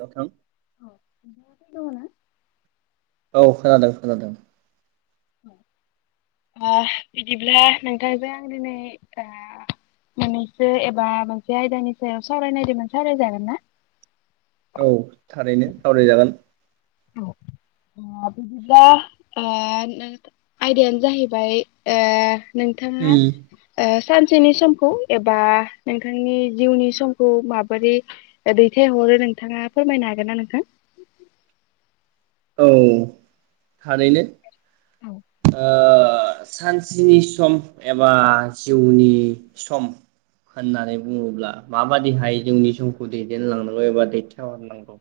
नोंथां औ नोंथाङा प्रि दङना? औ खोनादों खोनादों। औ आ बिदिब्ला नोंथांजों आं दिनै ओ मोननैसो एबा मोनसे आयदानि सायाव सावरायनायदों सावरायजागोन ना? औ थारैनो सावरायजागोन। औ आ बिदिब्ला ओ नोंथा आयदायानो जाहैबाय ओ नोंथाङा उम ओ सानसेनि समखौ एबा नोंथांनि जिउनि समखौ माबोरै दैथायहरो नोंथाङा फोरमायनो हागोन ना नोंथां? औ थारैनो। औ ओ सानसेनि सम एबा जिउनि सम होननानै बुङोब्ला माबादिहाय जोंनि समखौ दैदेनलांनांगौ एबा दैथायहरनांगौ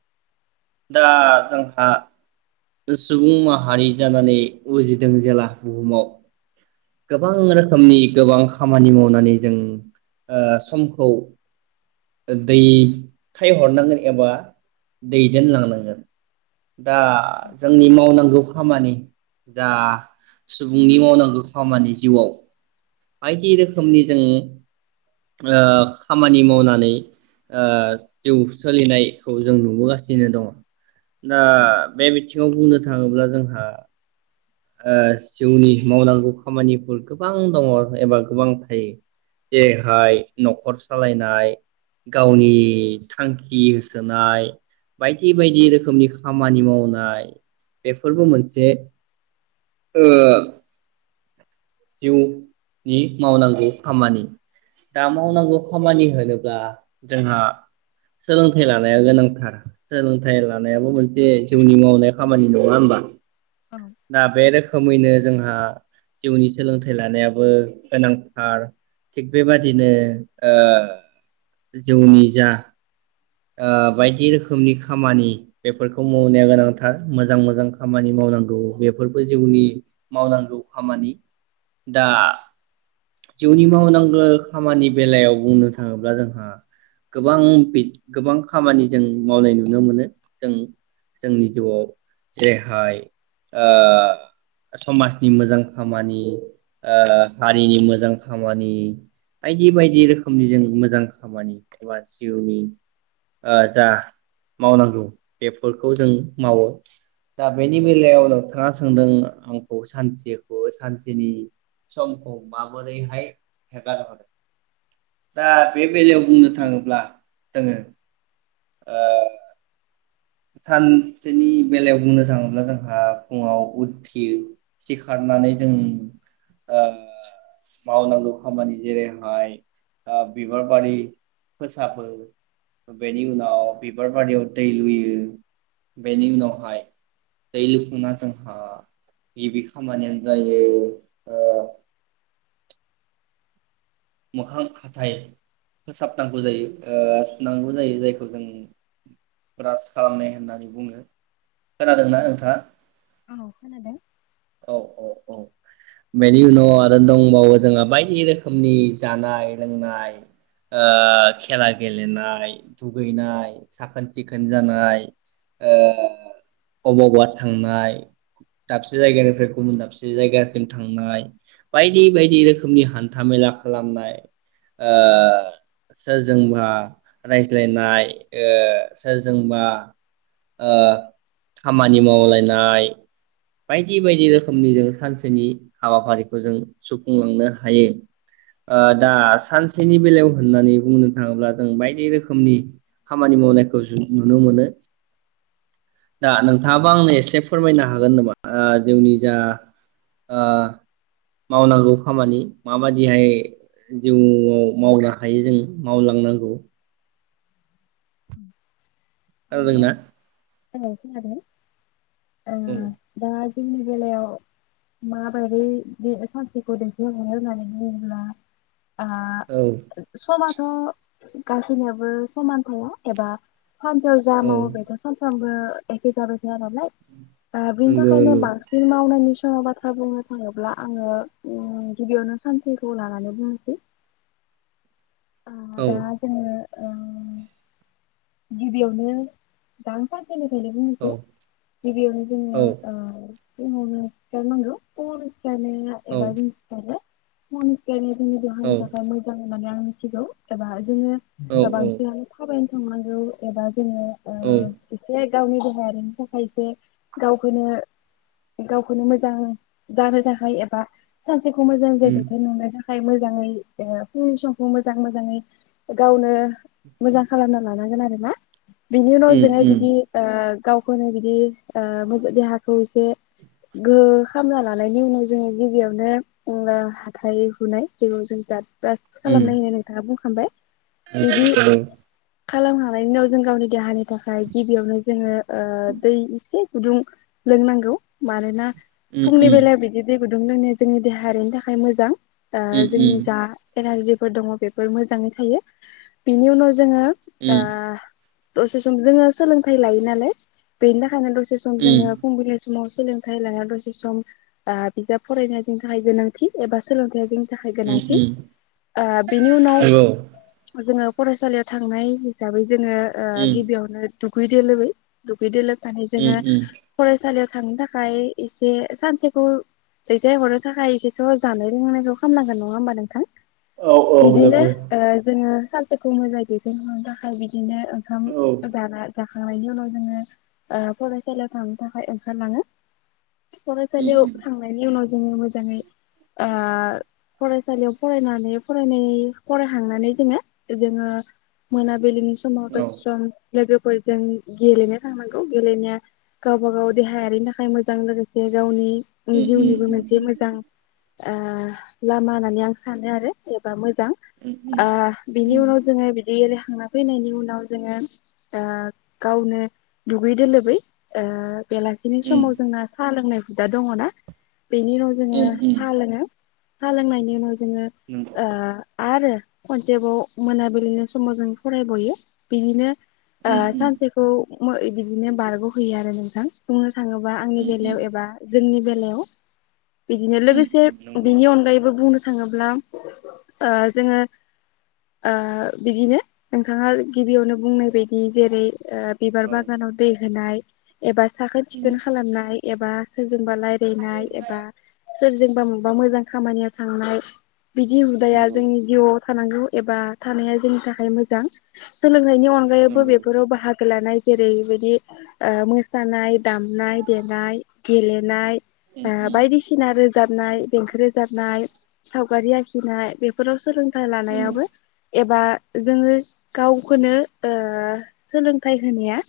दा जोंहा सुबुं माहारि जानानै उजिदों जेला बुहुमाव गोबां रोखोमनि गोबां खामानि मावनानै जों ओ समखौ दैथायहरनांगोन एबा दैदेनलांनांगोन। दा औ जोंनि मावनांगौ खामानि दा सुबुंनि मावनांगौ खामानि जिउआव बायदि रोखोमनि जोङ खामानि मावनानै जिउ सोलिनायखौ जों नुबोगासिनो दङ। दा बे बिथिङाव बुंनो थाङोब्ला जोंहा जिउनि मावनांगौ खामानिफोर गोबां दङ एबा गोबां थायो जेरैहाय न'खर सालायनाय गावनि थांखि होसोनाय बायदि बायदि रोखोमनि खामानि खामानि मावनाय बेफोरबो मोनसे जिउनि मावनांगौ खामानि दा मावनांगौ औ खामानि होनोब्ला जोंहा सोलोंथाइ लानाया गोनांथार सोलोंथाइ लानायाबो मोनसे जे जोंनि मावनाय खामानि नङा होनबा दा बे रोखोमैनो जोंहा जिउनि सोलोंथाइ लानायाबो गोनांथार थिग बेबादिनो जौनि जा ओ बायदि रोखोमनि खामानि बेफोरखौ मावनाया गोनांथार मोजां मोजां खामानि मावनांगौ बेफोरबो जिउनि मावनांगौ खामानि दा जिउनि मावनांगौ खामानि बेलायाव बुंनो थाङोब्ला जोंहा गोबां गोबां खामानि जों मावनाय नुनो मोनो जों जोंनि जिउआव जेरैहाय समाजनि मोजां खामानि हारिनि मोजां मोजां खामानि बायदि बायदि रोखोमनि जों मोजां खामानि एबा जिउनि जा मावनांगौ बेफोरखौ जों मावो दा बेनि बेलायाव नोंथाङा सोंदों आंखौ सानसेखौ सानसेनि समखौ मा बोरैहाय हेगार हरनो दा बे बेलायाव बुंनो थाङोब्ला जोङो ओ सानसेनि बेलायाव बुंनो थाङोब्ला जोंहा फुङाव उथिरियो सिखारनानै जों मावनांगौ खामानि जेरैहाय बिबार बारि फोसाबो बेनि उनाव बिबार बारियाव दै लुयो। बेनि उनावहाय दै लुफुना जोंहा गिबि खामानियानो जायो। मोखां हाथाइ फोसाबनांगौ जायोनांगौ जायो ओ जायखौ जों ब्राज खालामनाय होननानै बुङो। खोनादोंना नोंथाङा औ खोनादों। औ औ? औ बेनि उनाव आरो दंबावो जोंहा बायदि रोखोमनि जानाय लोंनाय खेला गेलेनाय दुगैनाय साखोन सिखोन जानाय अबावा थांनाय दाबसे जायगानिफ्राय गुबुन दाबसे जायगानिसिम थांनाय बायदि बायदि रोखोमनि हान्था मेला खालामनाय सोरजोंबा रायज्लायनाय सोरजोंबा खामानि मावलायनाय बायदि बायदि रोखोमनि जों सानसेनि हाबाफारिखौ जों सुफुंलांनो हायो। दा सानसेनि बेलायाव होननानै बुंनो थाङोब्ला जों बायदि रोखोमनि खामानि मावनायखौ जों नुनो मोनो दा नोंथाङाबा आंनो एसे फोरमायनो ह हागोन होनबा जोंनि जा मावनांगौ खामानि माबायदि जिहाय जिउआव मावनो हायो जों मावलांनांगौ। उम। खोनादोंंना? औ खोनादों। ओ औ दा जोंनि बेलायाव माबायदि बे सान्थिखौ दिन्थियो होननानै बुङोब्ला थांआ औ समा थ' गासिनियाबो समान थाया। एबा सानफायाव जा औ मावदो सानथाम ओ एके थाबाय थाया नालाय। ओ बेनि नंगौ थाखायनो नंगौ बांसिन मावनायनि थाङा बाथ्रा बुंनो थाङोब्ला आङो उम गिबियावनो सानसेखौ लानानै बुंनोसै। आ औ दा जोङो ओ गिबियावनो दां [unintelligible] फोरनिफ्रायनो औ बुंनोसै गिबियावनो औ जोङो ओ फुंङावनो सिखारनांगौ फुङावनो सिखारनायनि उनाव औ एबा जों सिखारो। मनसेनि। जोंनि देहानि थाखाय मोजां होन्नानै आं थिगौ एबा जोङो औ औ बांसिनानो थाबायनो [unintelligible] औ एबा जोङो ओ औ एसे गावनि देहायारिनि थाखाय एसे गावखौनो गावखौनो मोजां जानो थाखाय एबा [unintelligible] [unintelligible] उम थाय मोजाङै ओ फुंनि समखौ मोजां मोजाङै गावनो मोजां खालामना लानागोन आरोना। बिनि उनाव उम जोङो उम बिदि ओ गावखौनो बिदि ओ मोजा देहाखौ बे गोहो खामना लानायनि उनाव जोङो गिबियावनो ओ हाथाय हुनाय जेयाव जों गाब ब्रास उम खालामनायनि उनाव नोंथाङा बुंखांबाय [unintelligible] खालाम खांनायनि उनाव जों गावनि देहानि थाखाय गिबियावनो जोङो ओ दै इसे गुदुं लोंनांगौ मानोना उम फुङनि बेला बिदि दै गुदुं लोंनाया जोंनि देहायारिनि थाखाय मोजां ओ जोंनि जा एनारजि फोर दङ बेफोर मोजाङै थायो बिनि उनाव जोङो ओ दसे सम जोङो सोलोंथाइ लायो नालाय बेनि थाखायनो द सम उम उम जोङो फुंबिलि समाव सोलोंथाइ लानाया दसे सम बा बिजाब फरायनाया जोंनि थाखाय गोनांथि एबा सोलोंथाइआ ज [unintelligible] थाखाय उम गोनांथि उम बेनि उनाव नंगौ जोंङो फरायसालियाव थांनाय जाबै जोङो उम गिबियावनो दुगै दोलोबै- दुगै दोलोबै [unintelligible] उम जोंङो उम फरायसालियाव थांनो थाखाय एसे सानसेखौ दैथायहरनो थाखाय एसेथ' जानाय लोंनायखौ खालामनांगोन नङा होमबा नोंथां औ औ बिदिनो नंगौ जोङो [unintelligible] मोजांङै दैदेनलांबा [unintelligible] बिदिनो ओंखाम औ जा जाखां नायनि उनाव जोङो फरायसालियाव थांनो थाखाय ओंखारलाङो उम फरायसालियाव उम थांनायनि उनाव जों मोजांङै फरायसालियाव फरायनानै फराय फरायहांनानै जोङो - जोङो मोन [unintelligible] औ [unintelligible] लोगोफोरजों गेलेनो थांनांगौ गेलेनाया गावबा गाव देहायारिनि थाखाय मोजां लोगोसे गावनि उम उम जिउनिबो उम मोनसे मोजां लामा होननानै आं सानो आरो एबा मोजां उम [unintelligible] बिनि उम उनाव जोङो बिदि रायखांना फैनायनि उनाव जोङो गावनो दुगै दोलोबै बेलासिनि समाव उम जोंना साहा लोंनाय दा दङ ना बेनि उनाव जोङो उम उम [unintelligible] लोङो सा लोंनायनि उनाव [unintelligible] नंगौ ओ आरो खनसेबाव मोनाबिलिनि समाव जों फरायबयो बिनिनो ओ उम उम सानसेखौ बिदिनो बारग'हैयो आरो नोंथां थाङोबा आंनि उम बेलायाव उम एबा जोंनि बेलायाव बिदिनो लोगोसे उम उम नंगौ बिनि अनगायैबो बुंनो थाङोब्ला जोङो ओ बिदिनो नोंथाङा गिबियावनो बुंनाय बायदि जेरै बिबार औ बागानाव दै होनाय एबा साखोन उम सिखोन खालामनाय एबा जोंबा रायज्लायनाय एबा सोरजोंबा मबा मोजां खामानियाव थांनाय बिदि हुदाया नंगौ जोंनि जिउआव थानांगौ एबा थानाया जोंनि थाखाय मोजां जां नि अनगायैबो नंगौ बेफोराव बाहागो लानाय जेरैबायदि मोसानाय दामनाय देनाय गेले नाय उम उम बायदिसिना रोजाबनाय देंखो रोजाबनाय सावगारि आखिनाय बेफोराव सोलोंथाइ नंगौ लानायाबो एबा जोङो गावखौनो ओ सोलोंथाइ होनाया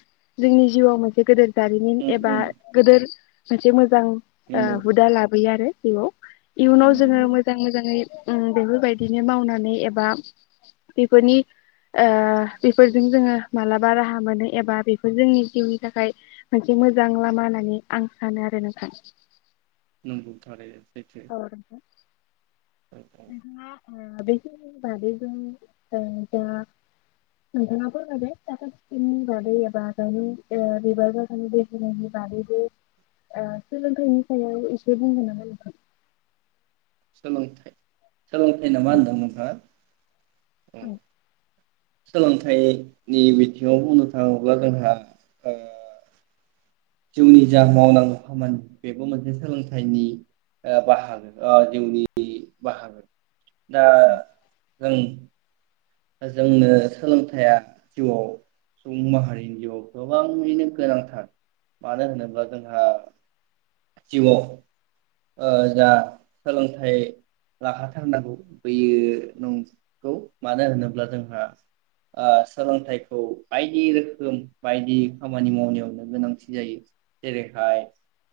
जोंनि जिउआव मोनसे गोदोर जारिमिन उम एबा उम गेदोर [unintelligible] मोजां नंगौ हुदा लाबोयो आरो हेल' इयुनाव नंगौ जोङो नंगौ मोजां मोजाङै उम बेफोरबायदिनो मावनानै एबा बेफोरनि ओ बेफोरजों जोङो मालाबा राहा मोनो एबा बेफोर जोंनि जिउनि थाखाय मोनसे मोजां लामा होननानै आं सानो आरो नोंथां। नंगौ नोंथां सैथो। औ नोंथां औ औ नोंथाङा आ बेखिनि बादै जों ओ दा नोंथाङा फोरमायबाय साखोन-सिखोननि बागै एबा जोंनि बिबार बागाननि दै होनायनि बागैबो सोलोंथाइनि सायाव एसे बुंगोन नामा नोंथां? सोलोंथाय सोलोंथाय नामा होनदोंमोन नोंथाङा? औ सोलोंथाइनि बिथिङाव बुंनो थाङोब्ला जोंहा ओ जोंनि जा मावनांगौ खामानि बेबो मोनसे सोलोंथाइनि ओ बाहागो ओ जिउनि बाहागो। दा जों दा जोंनो सोलोंथाइया जिउआव सुबुं माहारिनि जिउआव गोबाङैनो गोनांथार मानो होनोब्ला जोंहा जिउआव ओ जा सोलोंथाइ लाखाथारनांगौ बैयो नंगौ। मानो होनोब्ला जोंहा आ सोलोंथाइखौ बायदि रोखोम बायदि खामानि मावनायावनो गोनांथि जायो जेरैहाय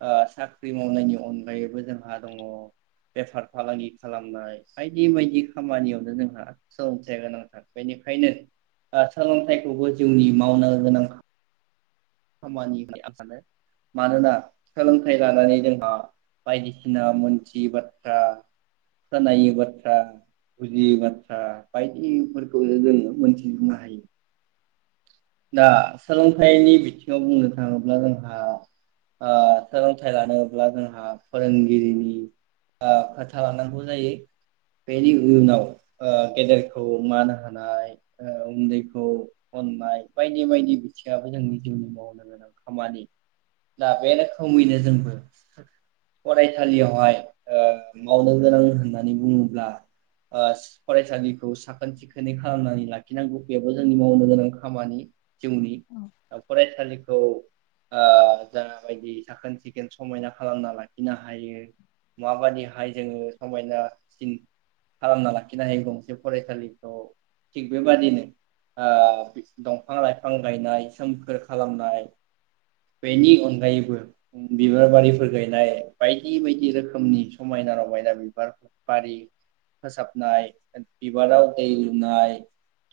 आ साख्रि मावनायनि अनगायैबो जोंहा दङ बेफार फालांगि खालामनाय बायदि बायदि खामानियावनो जोंहा सोलोंथाइया गोनांथार बेनिखायनो आ सोलोंथाइखौबो जिउनि मावनो गोनां खामानि होन आं सानो। मानोना खोलम खायलाानानै जों हा बायदिसिना मोनथियै बाथ्रा खोनि बाथ्रा बुजियै बाथ्रा बायदिफोरखौनो जोङो मोनथिजोबनो हायो। दा सोलोंथाइनि बिथिङाव बुंनो थाङोब्ला जोंहा आ सोलोंथाइ लानोब्ला जोंहा फोरोंगिरिनि आ खोथा लानांगौ जायो। बेनि उयनाव ओ गेदेर खौ मान होनाय ओ उन्दैखौ अननाय। बायदि बायदि बिथिङाबो जोंनि जिउनि मावनो गोनां खामानि दा बे रोखोमैनो जोंबो फरायसालियावहाय ओ मावनो गोनां होननानै बुङोब्ला ओ फरायसालिखौ साखोन सिखोनै खालामनानै लाखिनांगौ बेबो जोंनि मावनो गोनां खामानि। जिउनि ओ फराय सालिखौ आ जाबायदि साखोन सिखोन समायना खालामना लाखिनो हायो माबाददिहाय जोङो समायनासिन खालामना लाखिनो हायो गंसे फरायसालिखौ थिग बेबादिनो आ [unintelligible] बिफां लाइफां गायनाय सोमखोर खालामनाय बेनि अनगायैबो बिबार बारिफोर गायनाय बायदि बायदि रोखोमनि समायना रमायना बिबार बारि फोसाबनाय बिबाराव दै लुनाय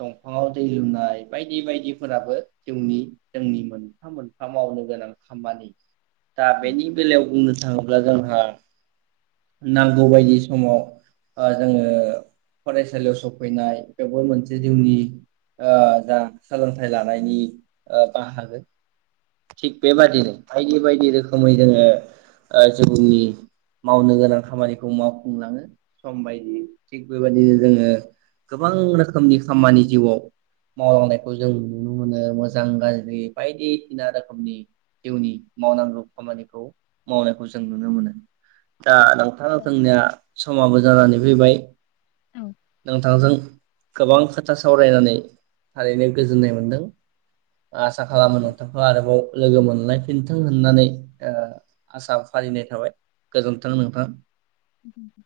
दंफाङाव दै लुनाय बायदि बाय दि फोराबो जिउनि जोंनि मोनफा मोनफा मावनो गोनां खामानि। दा बेनि बेलायाव बुंनो थाङो ब्ला जोंहा नांगौ बायदि समाव ओ जोङो फरायसालियाव सफैनाय बेबो मोनसे जिउनि ओ जा सोलोंथाइ लानायनि ओ बाहागो थिग बेबादिनो बायदि बायदि रोखोमै जोङो ओ जिनि मावनो गोनां खामानिखौ मावफुंलाङो सम बायदि थिग बेबायदिनो जोङो गोबां रोखोमनि खामानि जिउआव मावलांनाय खौ जों नुनो मोनो मोजां गाज्रि बायदिसिना रोखोमनि जिउनि मावनांगौ खामानिखौ मावनायखौ जों नुनो मोनो। दा नोंथाङा जोंनिया समाबो जानानै फैबायाय। नोंथांजों गोबां खोथा सावरायनानै थारैनो गोजोननाय मोन्दों। आसा खालामोथ'खौ आरोबाव लोगो मोनलायफिनथों होननानै ओ आसा फाारिलिनाय थाबाय गोजोन्थों नोंथां। गोजोनथों।